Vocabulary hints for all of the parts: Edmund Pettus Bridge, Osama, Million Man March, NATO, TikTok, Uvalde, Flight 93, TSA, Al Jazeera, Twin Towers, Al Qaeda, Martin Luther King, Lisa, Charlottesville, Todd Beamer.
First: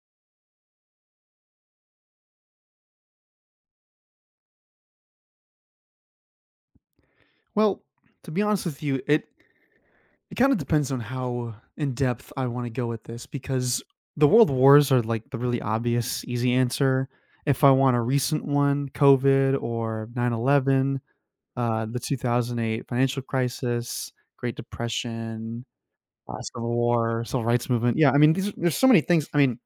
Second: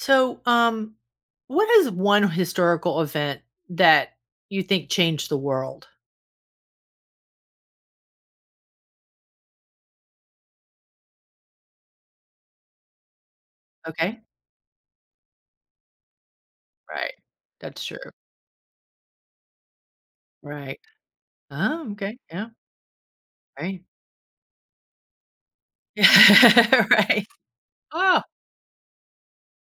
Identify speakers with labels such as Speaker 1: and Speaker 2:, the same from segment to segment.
Speaker 1: So, um, what is one historical event that you think changed the world?
Speaker 2: Well, to be honest with you, it kind of depends on how in depth I want to go with this because
Speaker 1: Okay.
Speaker 2: the world wars are like the really obvious, easy answer.
Speaker 1: Right.
Speaker 2: If I
Speaker 1: That's
Speaker 2: want
Speaker 1: true.
Speaker 2: a recent one, COVID or nine
Speaker 1: Right.
Speaker 2: eleven,
Speaker 1: Oh,
Speaker 2: the
Speaker 1: okay. Yeah.
Speaker 2: 2008 financial
Speaker 1: Right.
Speaker 2: crisis, Great Depression, Civil
Speaker 1: Yeah.
Speaker 2: War,
Speaker 1: Right.
Speaker 2: Civil Rights Movement. Yeah, I
Speaker 1: Oh.
Speaker 2: mean, there's so many things. I mean,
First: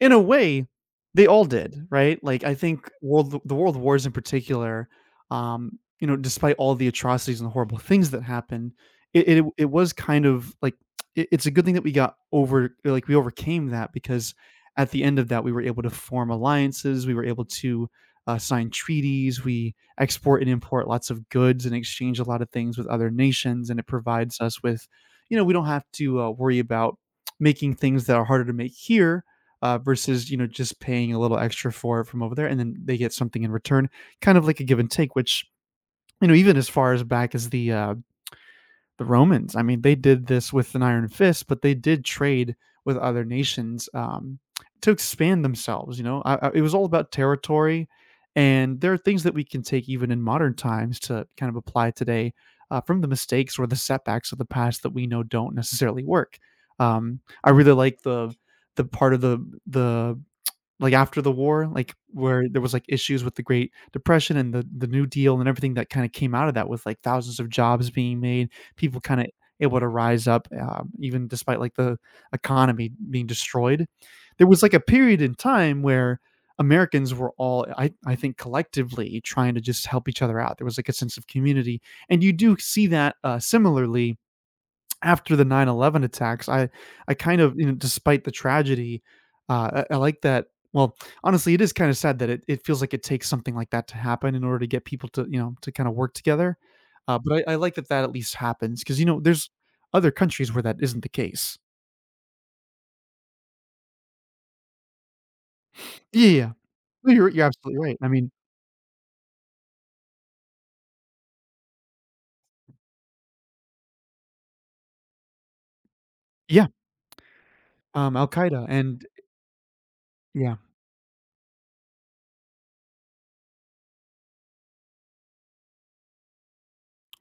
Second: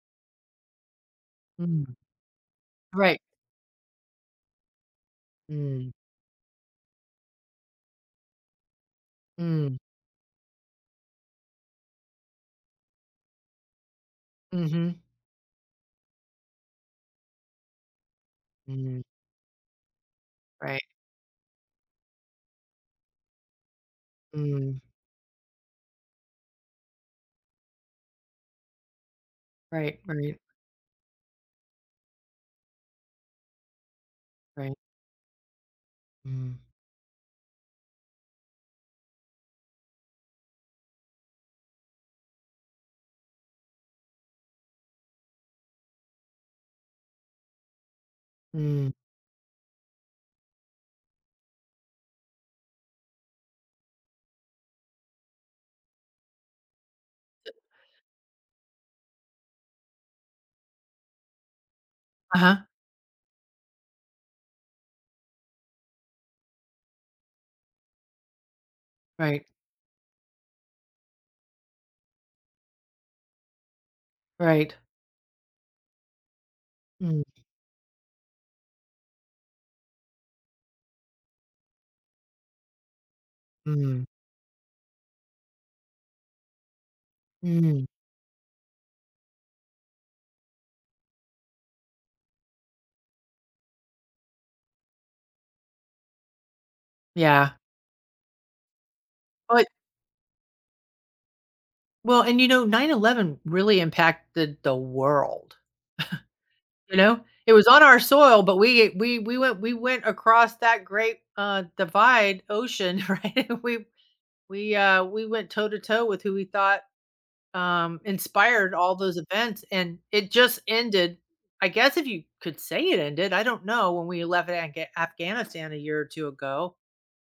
Speaker 2: in a way, they all
Speaker 1: Mm.
Speaker 2: did, right? Like, I think
Speaker 1: Right.
Speaker 2: world the world wars in particular,
Speaker 1: Mm.
Speaker 2: you know, despite all the atrocities and horrible things that happened, it
Speaker 1: Mm.
Speaker 2: was kind of like it's a good thing that we got over, like we overcame that because
Speaker 1: Mm-hmm.
Speaker 2: at the end of that we were able to form alliances, we were able to sign
Speaker 1: Mm.
Speaker 2: treaties, we export and
Speaker 1: Right.
Speaker 2: import lots of goods and exchange a lot of things with other nations, and it provides us
Speaker 1: Mm.
Speaker 2: with, you know, We don't have to worry about making things that are harder to make here
Speaker 1: Right.
Speaker 2: versus you
Speaker 1: Right.
Speaker 2: know just paying a little extra for it from over there, and then they get something in return, kind of like a
Speaker 1: Right.
Speaker 2: give and take. Which you know, even
Speaker 1: Mm.
Speaker 2: as far as back as the the Romans, I mean, they did this with an iron fist, but they did trade with other nations to expand themselves. You know, it was all about territory, and
Speaker 1: Mm.
Speaker 2: there are things that we can take even in modern times to kind of apply today from the mistakes or the setbacks of the past that we know don't necessarily work. I really like the part of the like, after the war, like, where there
Speaker 1: Uh-huh.
Speaker 2: was, like, issues with the Great Depression and the New Deal and everything that kinda came out of that with, like, thousands of jobs being made, people kinda
Speaker 1: Right.
Speaker 2: able to rise up, even despite, like, the economy being destroyed. There was,
Speaker 1: Right.
Speaker 2: like, a period in time where Americans
Speaker 1: Mm.
Speaker 2: were all, I think, collectively trying to just help each other out. There was, like, a sense of community, and you do see that,
Speaker 1: Mm.
Speaker 2: similarly after the 9/11 attacks, I kind of, you know,
Speaker 1: Mm.
Speaker 2: despite the tragedy, I like that well, honestly, it is kinda sad that it feels like it takes something like that to happen in order to get people to, you know, to kinda work together. But I
Speaker 1: Yeah.
Speaker 2: like that that at least happens because you know, there's
Speaker 1: But
Speaker 2: other countries where that isn't the case.
Speaker 1: well, and you know, 9-11 really impacted the world.
Speaker 2: Yeah, yeah, yeah.
Speaker 1: You
Speaker 2: No,
Speaker 1: know?
Speaker 2: you're
Speaker 1: It was
Speaker 2: absolutely
Speaker 1: on our
Speaker 2: right. I mean
Speaker 1: soil, but we went across that great, divide ocean, right? And we went toe to toe with who we
Speaker 2: yeah,
Speaker 1: thought,
Speaker 2: Al Qaeda
Speaker 1: inspired all
Speaker 2: and
Speaker 1: those events, and it
Speaker 2: yeah.
Speaker 1: just ended. I guess if you could say it ended, I don't know, when we left Afga Afghanistan a year or 2 ago,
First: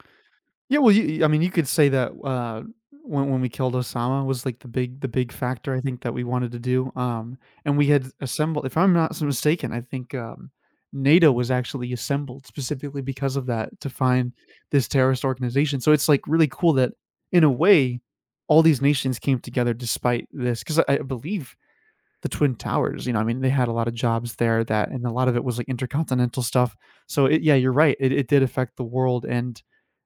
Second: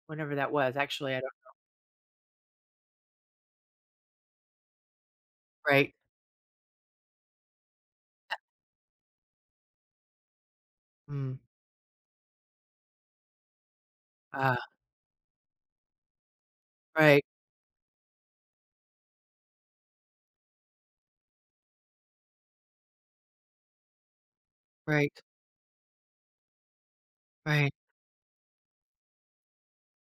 Speaker 1: whenever that was.
Speaker 2: Yeah, well,
Speaker 1: Actually, I
Speaker 2: you I
Speaker 1: don't.
Speaker 2: mean, you could say that, when we killed Osama was, like, the big factor, I
Speaker 1: Right.
Speaker 2: think, that we wanted to do, and we had assembled if I'm not s mistaken, I think, NATO
Speaker 1: Mm.
Speaker 2: was actually assembled specifically because of that to find
Speaker 1: Ah,
Speaker 2: this terrorist organization, so it's, like, really cool that,
Speaker 1: right,
Speaker 2: in a way, all these nations came together despite this 'cause I believe the Twin Towers, you know, I mean, they had a lot of jobs there that and a
Speaker 1: right,
Speaker 2: lot of it was, like, intercontinental stuff, so it yeah,
Speaker 1: right.
Speaker 2: you're right, it did affect the world, and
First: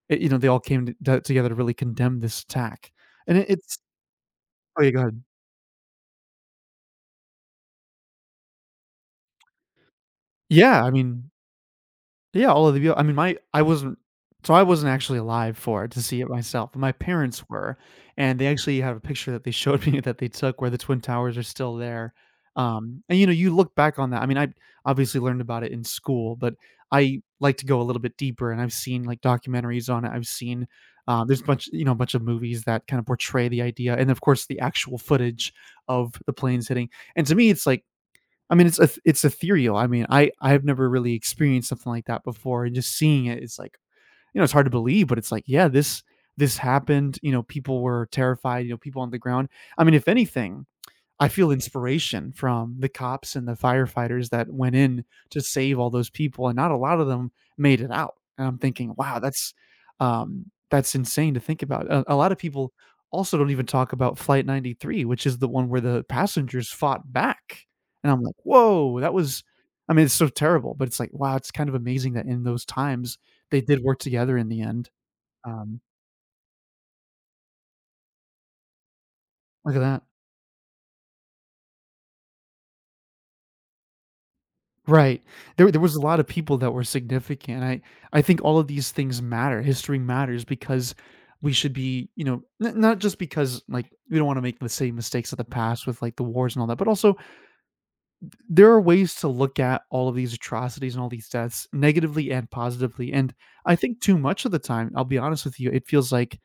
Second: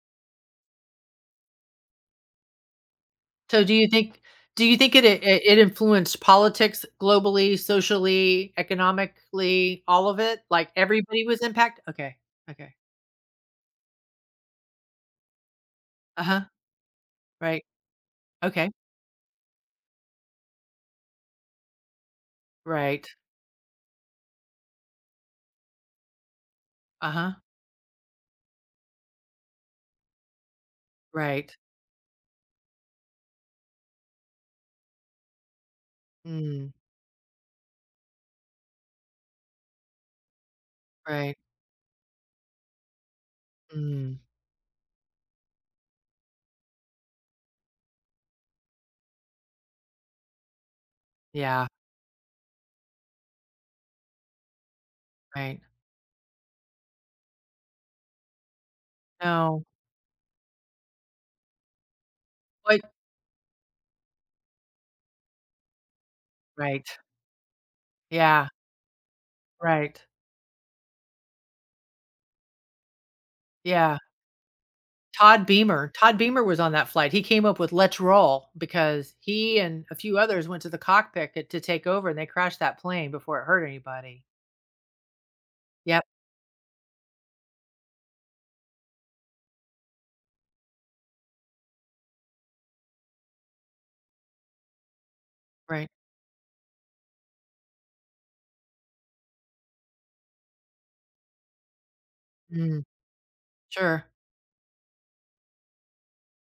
Speaker 2: it, you know, they all came t together to really condemn this attack, and it
Speaker 1: So do
Speaker 2: it's
Speaker 1: you think do you
Speaker 2: oh, yeah,
Speaker 1: think
Speaker 2: go
Speaker 1: it
Speaker 2: ahead.
Speaker 1: it it influenced politics globally, socially, economically, all of it? Like,
Speaker 2: Yeah, I
Speaker 1: everybody
Speaker 2: mean
Speaker 1: was impacted. Okay,
Speaker 2: yeah, all of
Speaker 1: okay.
Speaker 2: the view I mean, my I wasn't so I wasn't actually alive for it to see it
Speaker 1: Uh-huh,
Speaker 2: myself, my parents
Speaker 1: right.
Speaker 2: were, and they
Speaker 1: Okay,
Speaker 2: actually have a picture that they showed me that they took where the Twin Towers are still there,
Speaker 1: right.
Speaker 2: and, you know, you look back on that I mean, I obviously learned about it in school, but I
Speaker 1: Uh-huh,
Speaker 2: like to go a little bit deeper, and I've seen, like, documentaries on it, I've seen, there's a
Speaker 1: right.
Speaker 2: bunch you know, a bunch of movies that kind of portray the idea, and, of course, the actual footage of the planes
Speaker 1: Mm,
Speaker 2: hitting, and to me, it's like, I mean, it's ethereal. I mean, I've never really
Speaker 1: right.
Speaker 2: experienced something like that before, and just seeing it, it's like,
Speaker 1: Mm,
Speaker 2: you know, it's hard to believe, but it's like, yeah, this happened, you know, people were terrified, you know, people on the ground. I mean, if anything, I feel
Speaker 1: yeah,
Speaker 2: inspiration from the cops and the firefighters that went in to
Speaker 1: right.
Speaker 2: save all those people, and not a lot of them made it out, and I'm thinking, "Wow,
Speaker 1: No.
Speaker 2: that's insane to think about." A lot of people
Speaker 1: What.
Speaker 2: also don't even talk about Flight 93, which is the one where the passengers
Speaker 1: Right.
Speaker 2: fought back, and I'm like,
Speaker 1: Yeah,
Speaker 2: "Whoa, that was." I
Speaker 1: right.
Speaker 2: mean, it's so terrible, but it's like, wow, it's kind of amazing that in those times, they did
Speaker 1: Yeah.
Speaker 2: work together in the end.
Speaker 1: Todd
Speaker 2: Um,
Speaker 1: Beamer Todd Beamer was on that flight. He came up with "Let's roll" because he
Speaker 2: look at
Speaker 1: and a
Speaker 2: that.
Speaker 1: few others went to the cockpit to take over, and they crashed that plane before it hurt anybody.
Speaker 2: Right. There was
Speaker 1: Yeah.
Speaker 2: a lot of people that were significant. I think all of these things matter. History matters because we should be, you know, not just because like we don't want to make the same mistakes of the past
Speaker 1: Right.
Speaker 2: with like the wars and all that, but also there are ways to look at all of these atrocities and all these deaths negatively and
Speaker 1: Mm,
Speaker 2: positively. And I think
Speaker 1: sure.
Speaker 2: too much of the time, I'll be honest with you, it feels like,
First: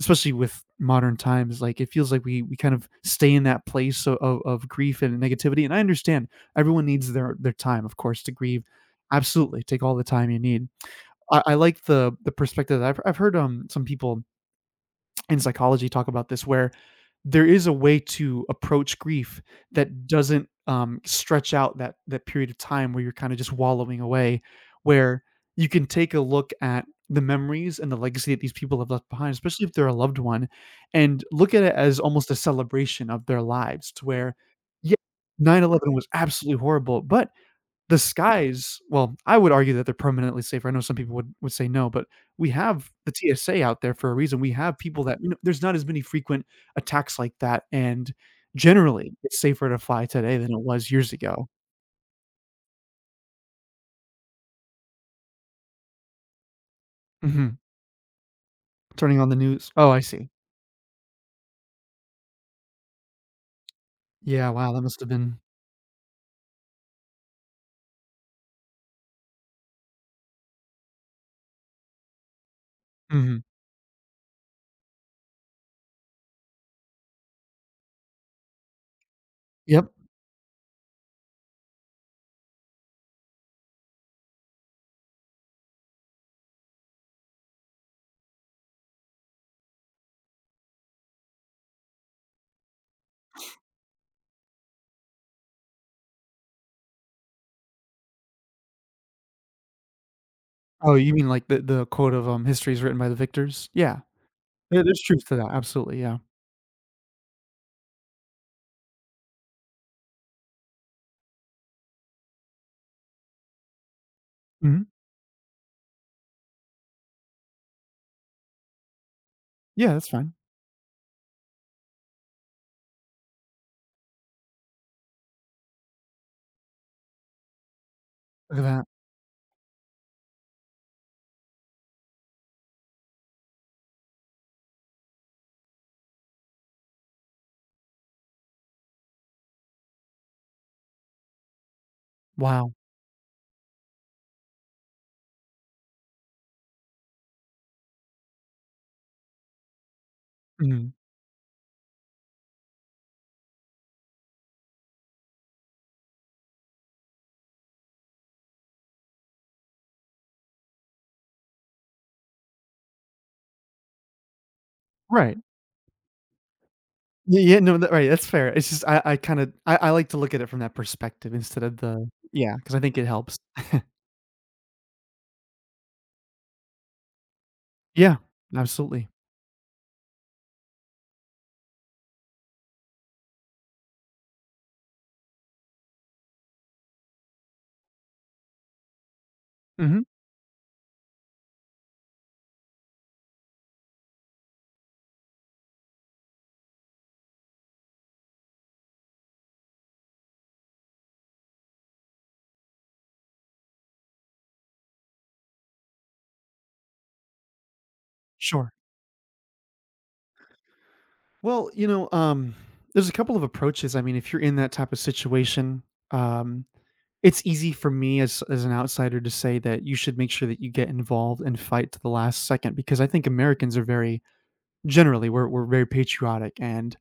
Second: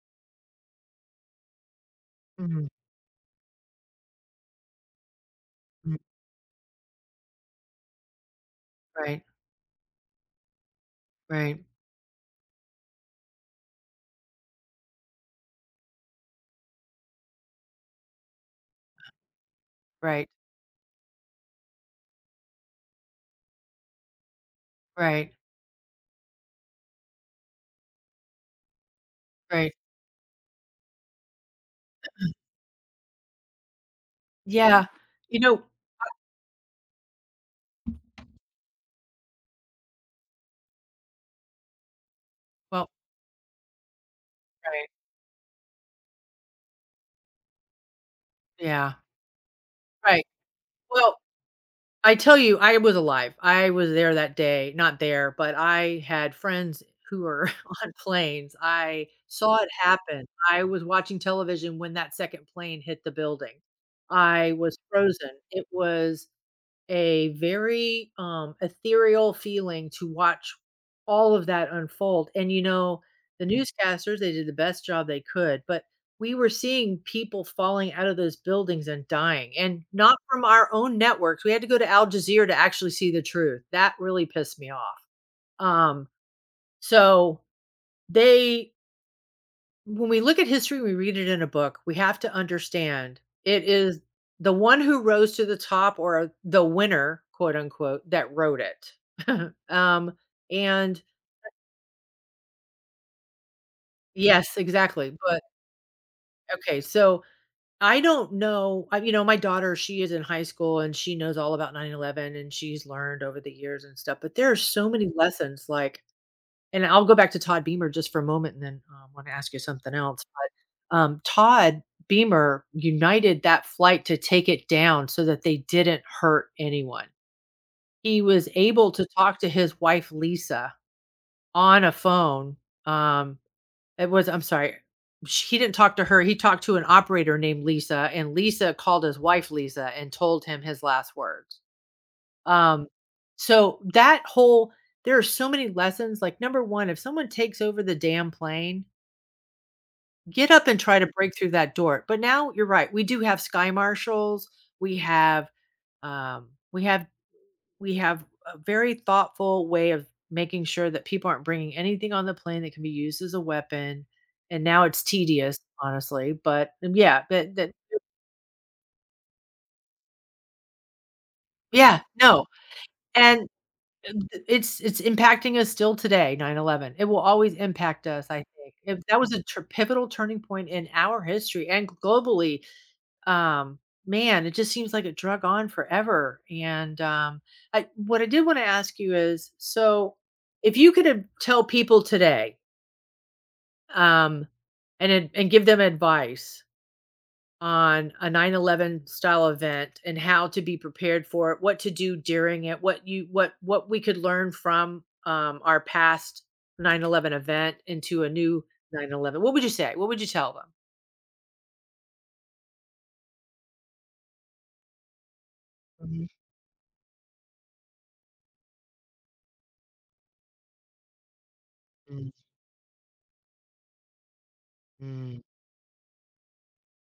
Speaker 2: especially with modern times, like it feels like we
Speaker 1: Mhm,
Speaker 2: kind of stay in that place of grief and negativity. And I
Speaker 1: mm,
Speaker 2: understand everyone needs their time, of course, to grieve.
Speaker 1: right,
Speaker 2: Absolutely, take all the time you need. I,
Speaker 1: right,
Speaker 2: like the perspective that I've heard some people in psychology talk about this where there is a way to approach grief that
Speaker 1: right,
Speaker 2: doesn't stretch out that period of time where you're kind of just wallowing away where
Speaker 1: right,
Speaker 2: you can take a look at the memories and the legacy that these people have left behind especially if
Speaker 1: right.
Speaker 2: they're a loved one and look at it as almost a celebration of their lives to where
Speaker 1: Yeah,
Speaker 2: yeah
Speaker 1: you know.
Speaker 2: 9/11 was absolutely horrible but the skies well, I would argue that they're permanently safer. I know some people would say no, but we have
Speaker 1: Well,
Speaker 2: the TSA out there for a reason. We have
Speaker 1: right,
Speaker 2: people that you know, there's not as many frequent attacks like that, and
Speaker 1: yeah,
Speaker 2: generally, it's safer to fly
Speaker 1: right.
Speaker 2: today than it was years
Speaker 1: Well,
Speaker 2: ago.
Speaker 1: I tell you, I was alive. I was there that day. Not there, but I had friends who were
Speaker 2: Mhm.
Speaker 1: on planes. I
Speaker 2: Turning on the
Speaker 1: saw it
Speaker 2: news. Oh, I
Speaker 1: happen.
Speaker 2: see.
Speaker 1: I was watching television when that 2nd plane hit the building.
Speaker 2: Yeah,
Speaker 1: I
Speaker 2: wow,
Speaker 1: was
Speaker 2: that must have
Speaker 1: frozen.
Speaker 2: been.
Speaker 1: It was a very, ethereal feeling to watch all of that unfold, and, you know,
Speaker 2: Mhm.
Speaker 1: the. Mhm. Newscasters, they did the best job they could, but we were seeing people falling out of those buildings and dying, and
Speaker 2: Yep.
Speaker 1: not from our own networks, we had to go to Al Jazeera to actually see the truth. That really pissed me off, um, so they. When we look at history, we read it in a book, we have to understand it is the one who rose to the top or the winner, quote unquote, that wrote it. Um,
Speaker 2: Oh,
Speaker 1: and
Speaker 2: you mean like the quote of, "History is written by the victors"? Yeah.
Speaker 1: yes,
Speaker 2: There's
Speaker 1: exactly.
Speaker 2: truth to
Speaker 1: But
Speaker 2: that, absolutely, yeah.
Speaker 1: okay, so I don't know. I, you know, my daughter, she is in high school and she knows all about 9/11 and she's learned over the years and stuff. But there are
Speaker 2: Mhm.
Speaker 1: so many lessons like. And I'll go back to Todd Beamer just for a moment and then, wanna ask you something
Speaker 2: Yeah, that's
Speaker 1: else,
Speaker 2: fine.
Speaker 1: but, Todd Beamer united that flight to take it down so that they didn't hurt anyone. He was
Speaker 2: Look at that.
Speaker 1: able to talk to his wife, Lisa, on a phone, um, it was. I'm sorry, sh he didn't talk to her, he talked to an operator named Lisa, and Lisa called his wife Lisa and told him his last words.
Speaker 2: Wow.
Speaker 1: Um, so that whole there are so many lessons, like, number 1, if someone takes over the damn plane, get up and
Speaker 2: Mhm.
Speaker 1: try to break through that door, but now you're right, we do have sky marshals, we have, um, we have we have a very thoughtful way of making sure that people aren't bringing anything on the plane that can be used as a weapon, and now it's
Speaker 2: Right.
Speaker 1: tedious, honestly, but yeah.
Speaker 2: Yeah,
Speaker 1: But
Speaker 2: yeah,
Speaker 1: that
Speaker 2: no, that right, that's fair. It's just I kinda I like to look at it from that perspective instead of
Speaker 1: yeah,
Speaker 2: the
Speaker 1: no,
Speaker 2: yeah, because I think it helps.
Speaker 1: and it's impacting us still today, 9/11. It will always impact
Speaker 2: Yeah,
Speaker 1: us, I think. If
Speaker 2: absolutely.
Speaker 1: that was a tur pivotal turning point in our history and globally, um, man, it just seems like it drug on forever, and, I what I did wanna ask you is,
Speaker 2: Mhm,
Speaker 1: so, if you could, tell people today, um, and give them advice on a 9/11 style event and how to be prepared for it, what to do during it, what you what we could learn from, our past 9/11 event into a new
Speaker 2: sure.
Speaker 1: 9/11. What would you say? What would you tell them?
Speaker 2: Well, you know, there's a couple of approaches, I mean, if you're in that type of situation,
Speaker 1: Mhm,
Speaker 2: um, it's easy for me as an outsider to say that you should make sure that you get involved and fight to the
Speaker 1: mm,
Speaker 2: last second because I think Americans are very generally,
Speaker 1: mm,
Speaker 2: we're very patriotic, and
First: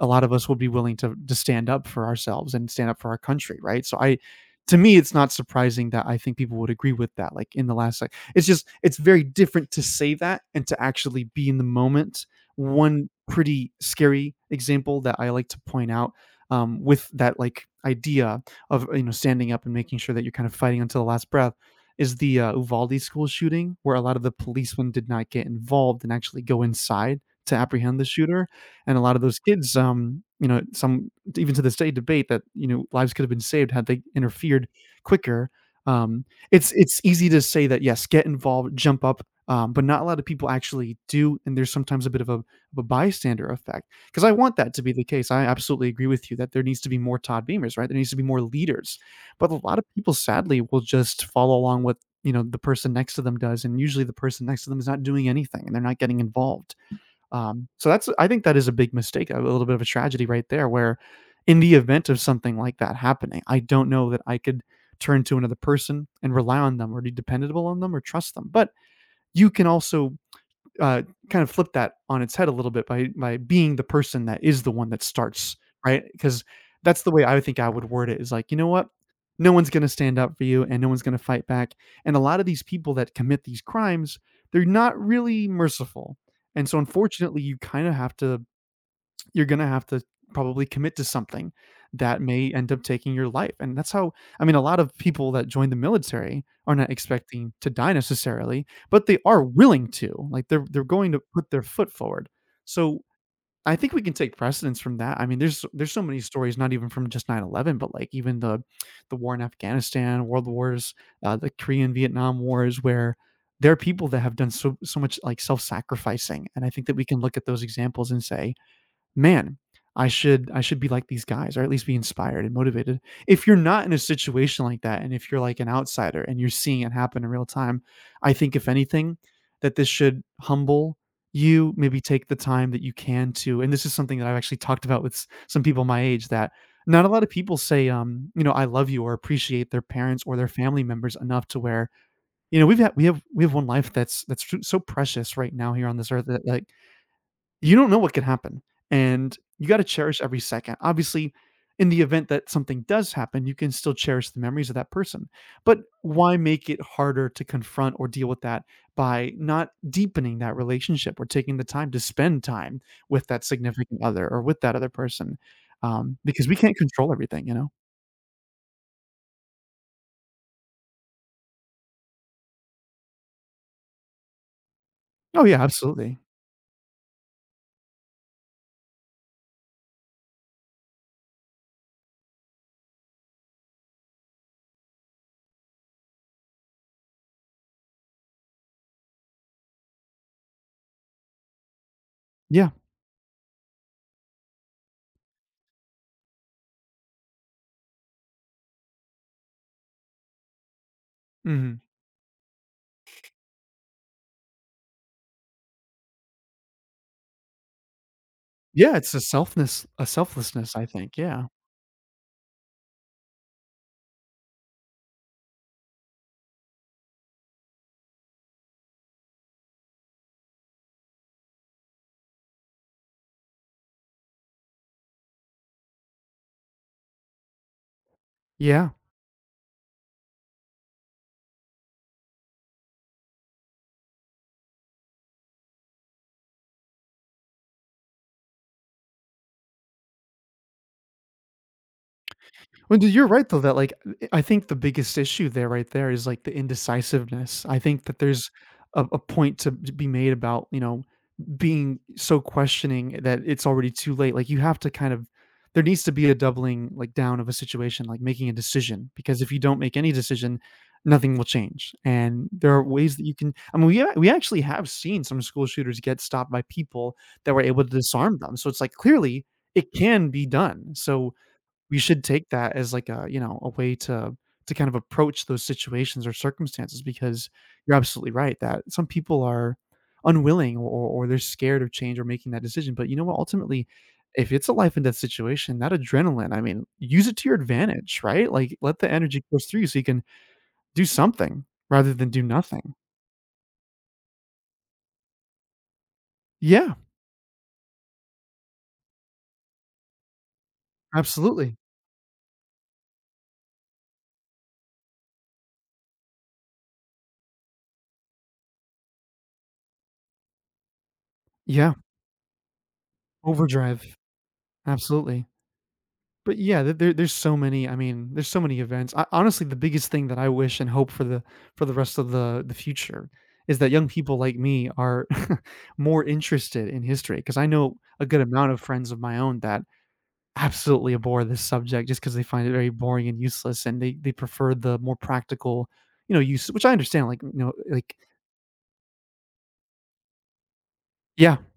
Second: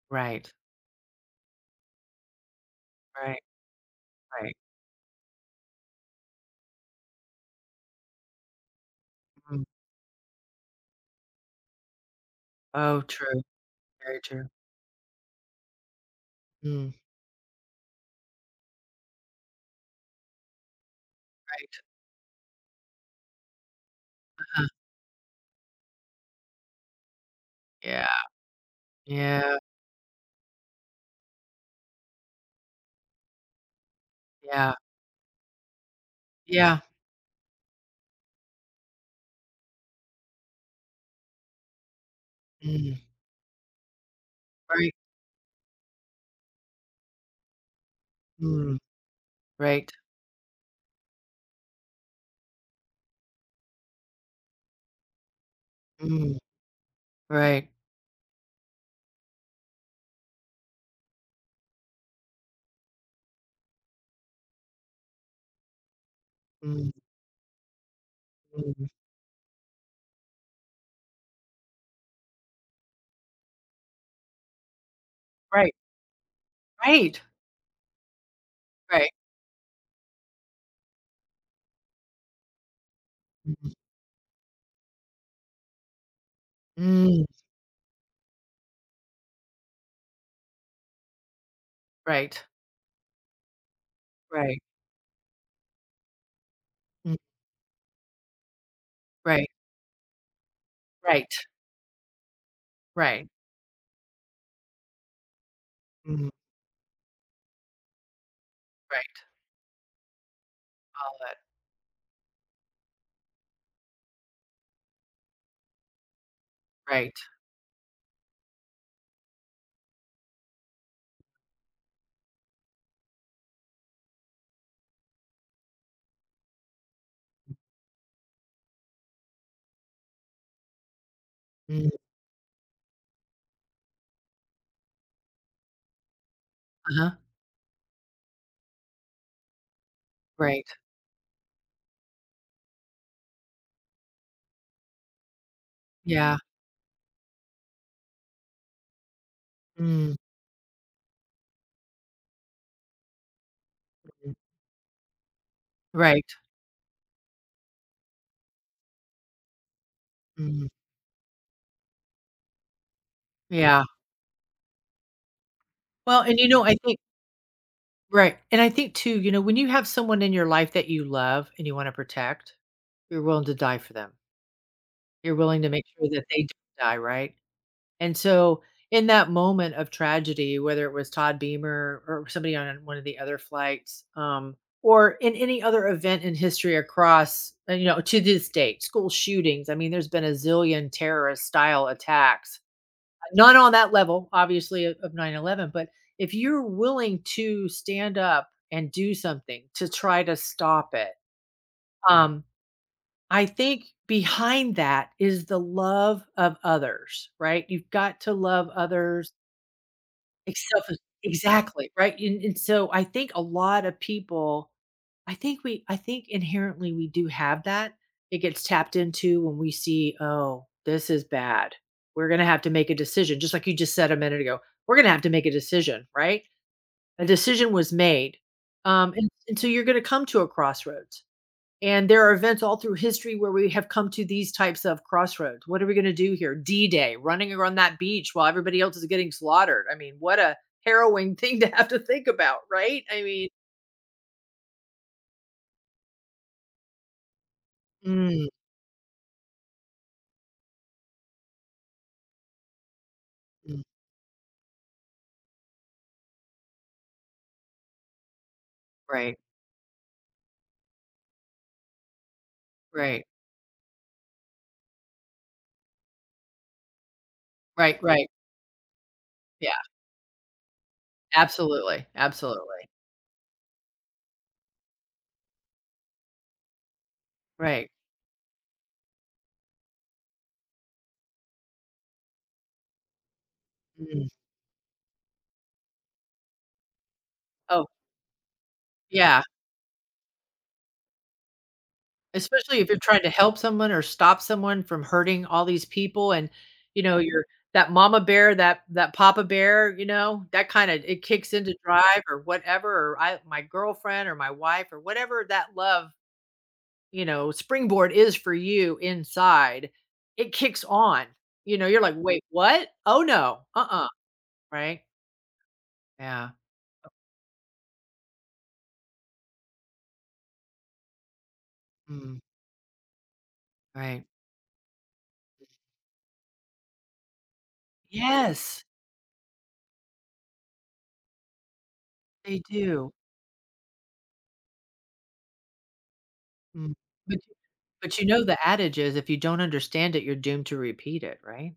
Speaker 2: a lot of us
Speaker 1: right,
Speaker 2: will be willing to stand up for ourselves and stand up for our
Speaker 1: right,
Speaker 2: country, right? So I
Speaker 1: right.
Speaker 2: to me, it's not surprising that I think people would agree with that. Like in the last, like it's just it's very
Speaker 1: Mm.
Speaker 2: different to say that and to actually be in the moment.
Speaker 1: Oh,
Speaker 2: One
Speaker 1: true,
Speaker 2: pretty
Speaker 1: very
Speaker 2: scary
Speaker 1: true.
Speaker 2: example that I like to point out
Speaker 1: Mm,
Speaker 2: with that like idea of you know standing up and making sure that you're kind of fighting until the last breath
Speaker 1: right,
Speaker 2: is the Uvalde school shooting, where a lot of the
Speaker 1: huh,
Speaker 2: policemen did not get involved and actually go inside to apprehend the
Speaker 1: yeah,
Speaker 2: shooter, and a lot of those
Speaker 1: yeah,
Speaker 2: kids, you know, some even to this day debate that, you know, lives could have been saved had they interfered
Speaker 1: yeah,
Speaker 2: quicker. Um,
Speaker 1: yeah,
Speaker 2: it's easy to say that, yes, get involved, jump up, but not a lot of people actually do, and there's sometimes a bit of a
Speaker 1: mm,
Speaker 2: bystander effect. Because I want that to
Speaker 1: right,
Speaker 2: be the case. I absolutely agree with you that there needs to be more Todd Beamers, right? There needs to be more
Speaker 1: mm,
Speaker 2: leaders, but a lot of
Speaker 1: right,
Speaker 2: people sadly will just follow along with you know the person next to them does, and usually the person next to them is not doing anything, and they're not getting
Speaker 1: mm,
Speaker 2: involved.
Speaker 1: right,
Speaker 2: So that's I think that is a big mistake, a little bit of a tragedy right there, where in the event of something like that happening, I don't know that I could turn to another person and rely on
Speaker 1: mm,
Speaker 2: them or be dependable on them or trust them. But
Speaker 1: mm,
Speaker 2: you can also uh, kind of flip that on its head a little bit by being the person that is the one that starts,
Speaker 1: right,
Speaker 2: right? Because that's the
Speaker 1: right,
Speaker 2: way I would think I would word it is like, you know what?
Speaker 1: right,
Speaker 2: No one's going to stand up for you and no one's going to fight back. And a lot of these people that commit these
Speaker 1: mm,
Speaker 2: crimes, they're not really merciful. And so
Speaker 1: mm.
Speaker 2: unfortunately, you're gonna have to probably commit to something that
Speaker 1: Right.
Speaker 2: may end up taking your life. And that's how I mean,
Speaker 1: Right.
Speaker 2: a lot of people that join the military are not
Speaker 1: Mm.
Speaker 2: expecting to die necessarily, but they are
Speaker 1: Right.
Speaker 2: willing to. Like they're going to
Speaker 1: Right.
Speaker 2: put their foot forward. So
Speaker 1: Right.
Speaker 2: I think we can take precedence from that. I mean, there's so many
Speaker 1: Mm.
Speaker 2: stories, not even from just 9/11, but like even the
Speaker 1: Right.
Speaker 2: the war in Afghanistan, World Wars,
Speaker 1: All that.
Speaker 2: the Korean Vietnam Wars, where there are people that have done so so much like self-sacrificing, and I think that we
Speaker 1: Right.
Speaker 2: can look at those examples and say, man, I should be like these guys or at least be inspired and motivated. If you're not in a situation like that and if you're like an outsider and you're seeing it happen in real time, I think if anything that this should humble you,
Speaker 1: Mm.
Speaker 2: maybe take the time that you can to, and this is something that I've actually talked about with some people my age, that not a
Speaker 1: Uh-huh.
Speaker 2: lot of people say I love you or appreciate their parents or their
Speaker 1: Right.
Speaker 2: family members enough to where we have one life that's so precious right now here on this earth,
Speaker 1: Yeah.
Speaker 2: that like you don't know what could happen, and you gotta
Speaker 1: Mm.
Speaker 2: cherish every second. Obviously, in the event that something does happen, you can still cherish
Speaker 1: Mm.
Speaker 2: the memories of that person, but
Speaker 1: Right.
Speaker 2: why make it harder to confront or deal with that by not deepening that
Speaker 1: Mm.
Speaker 2: relationship or taking the time to spend time with that
Speaker 1: Yeah.
Speaker 2: significant other or with that other person,
Speaker 1: Well, and,
Speaker 2: because
Speaker 1: you
Speaker 2: we
Speaker 1: know, I
Speaker 2: can't
Speaker 1: think
Speaker 2: control everything, you know?
Speaker 1: right. And I think too, you know, when you have someone in your life that you love and you wanna protect, you're willing to die for them. You're
Speaker 2: Oh,
Speaker 1: willing
Speaker 2: yeah,
Speaker 1: to make sure
Speaker 2: absolutely.
Speaker 1: that they don't die, right? And so in that moment of tragedy, whether it was Todd Beamer or somebody on one of the other flights, or in any other event in history across, you know, to this date, school shootings. I mean, there's been a zillion terrorist style attacks,
Speaker 2: Yeah.
Speaker 1: not on that level, obviously, of 9 11. But if you're willing to stand up and do something to try to stop it,
Speaker 2: Mhm.
Speaker 1: um, I think behind that is the love of others, right? You've got to love
Speaker 2: Yeah, it's a
Speaker 1: others.
Speaker 2: selfness a selflessness, I
Speaker 1: Except for
Speaker 2: think, yeah.
Speaker 1: exactly, right? And so I think a lot of people. I think we. I think inherently we do have that. It gets tapped into when we see, "Oh, this is bad. We're gonna have to make a decision," just like you just said a minute ago. We're gonna have to make a decision, right? A decision was made.
Speaker 2: Yeah.
Speaker 1: And so you're gonna come to a crossroads. And there are events all through history where we have come to these types of crossroads. What are we going to do here? D Day, running around that beach while everybody else is getting slaughtered. I mean, what a harrowing thing to have to think about,
Speaker 2: Well,
Speaker 1: right?
Speaker 2: dude,
Speaker 1: I
Speaker 2: you're
Speaker 1: mean,
Speaker 2: right though that like I think the biggest issue there right there is like the indecisiveness. I think that
Speaker 1: mm,
Speaker 2: there's a point to be made about, you know, being so questioning that it's
Speaker 1: mm,
Speaker 2: already too late. Like you have to kind of There needs to be a doubling like down of a situation, like making a decision.
Speaker 1: right,
Speaker 2: Because if you don't make any decision, nothing will change. And there are ways that
Speaker 1: right,
Speaker 2: you can, I mean, we actually have seen some school shooters get stopped by people that were able to
Speaker 1: right, right.
Speaker 2: disarm them. So it's like clearly
Speaker 1: Yeah,
Speaker 2: it can be done. So we
Speaker 1: absolutely.
Speaker 2: should take that
Speaker 1: Absolutely.
Speaker 2: as like a, you know, a way to kind of approach those situations or circumstances because
Speaker 1: Right.
Speaker 2: you're absolutely right that some people are unwilling or they're scared of change or making that decision. But you know what? Ultimately,
Speaker 1: Mm.
Speaker 2: if it's a life and death situation, that adrenaline, I mean, use it to your
Speaker 1: Oh,
Speaker 2: advantage, right? Like let the
Speaker 1: yeah.
Speaker 2: energy course through you so you can do something rather than do
Speaker 1: Especially if
Speaker 2: nothing.
Speaker 1: you're trying to help someone or stop someone from hurting all these people and,
Speaker 2: Yeah,
Speaker 1: you know, you're that mama bear, that papa bear, you know, that kinda it kicks into
Speaker 2: absolutely.
Speaker 1: drive or whatever, or I my girlfriend or my wife or whatever that love, you know, springboard is for you inside, it kicks on. You know,
Speaker 2: Yeah,
Speaker 1: you're like, "Wait, what? Oh, no.
Speaker 2: overdrive.
Speaker 1: Uh-uh." Right?
Speaker 2: Absolutely.
Speaker 1: Yeah.
Speaker 2: But yeah, th there there's so many, I mean, there's so many events. I honestly, the biggest thing that I wish and hope for the rest of
Speaker 1: Mm,
Speaker 2: the future is that young
Speaker 1: right.
Speaker 2: people like me are more interested in history. Because I know a good amount of
Speaker 1: Yes,
Speaker 2: friends of my own that absolutely abhor this subject just because they
Speaker 1: they
Speaker 2: find it very
Speaker 1: do.
Speaker 2: boring and useless, and they prefer the more practical, you know, use, which I
Speaker 1: Mm.
Speaker 2: understand, like, you know, like
Speaker 1: But you know the adage is if you don't understand it, you're doomed to repeat it,
Speaker 2: yeah,
Speaker 1: right?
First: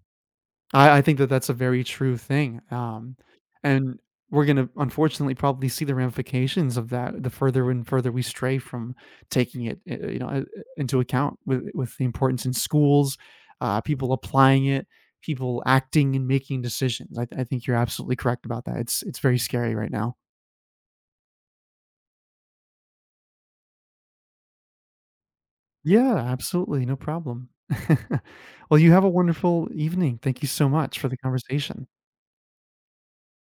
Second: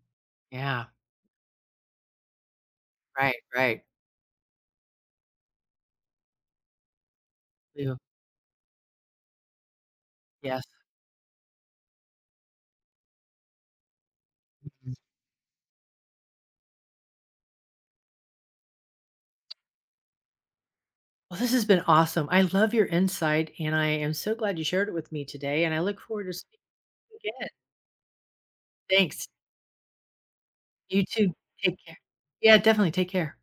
Speaker 1: Yeah.
Speaker 2: I think that that's a very true thing,
Speaker 1: Right, right.
Speaker 2: and we're gonna unfortunately probably see the ramifications of that the further and
Speaker 1: Ew.
Speaker 2: further we stray from taking it,
Speaker 1: Yes.
Speaker 2: into account with the importance in schools, people applying it,
Speaker 1: Mhm.
Speaker 2: people acting and making decisions. I think you're absolutely correct about that. It's very scary right now.
Speaker 1: Well, this has been awesome. I love your insight, and I am so glad you shared it with me today, and I look
Speaker 2: Yeah,
Speaker 1: forward to speaking
Speaker 2: absolutely, no
Speaker 1: again.
Speaker 2: problem. Well, you have a
Speaker 1: Thanks.
Speaker 2: wonderful evening. Thank you so much
Speaker 1: You
Speaker 2: for the
Speaker 1: too. Take
Speaker 2: conversation.
Speaker 1: care. Yeah, definitely. Take care.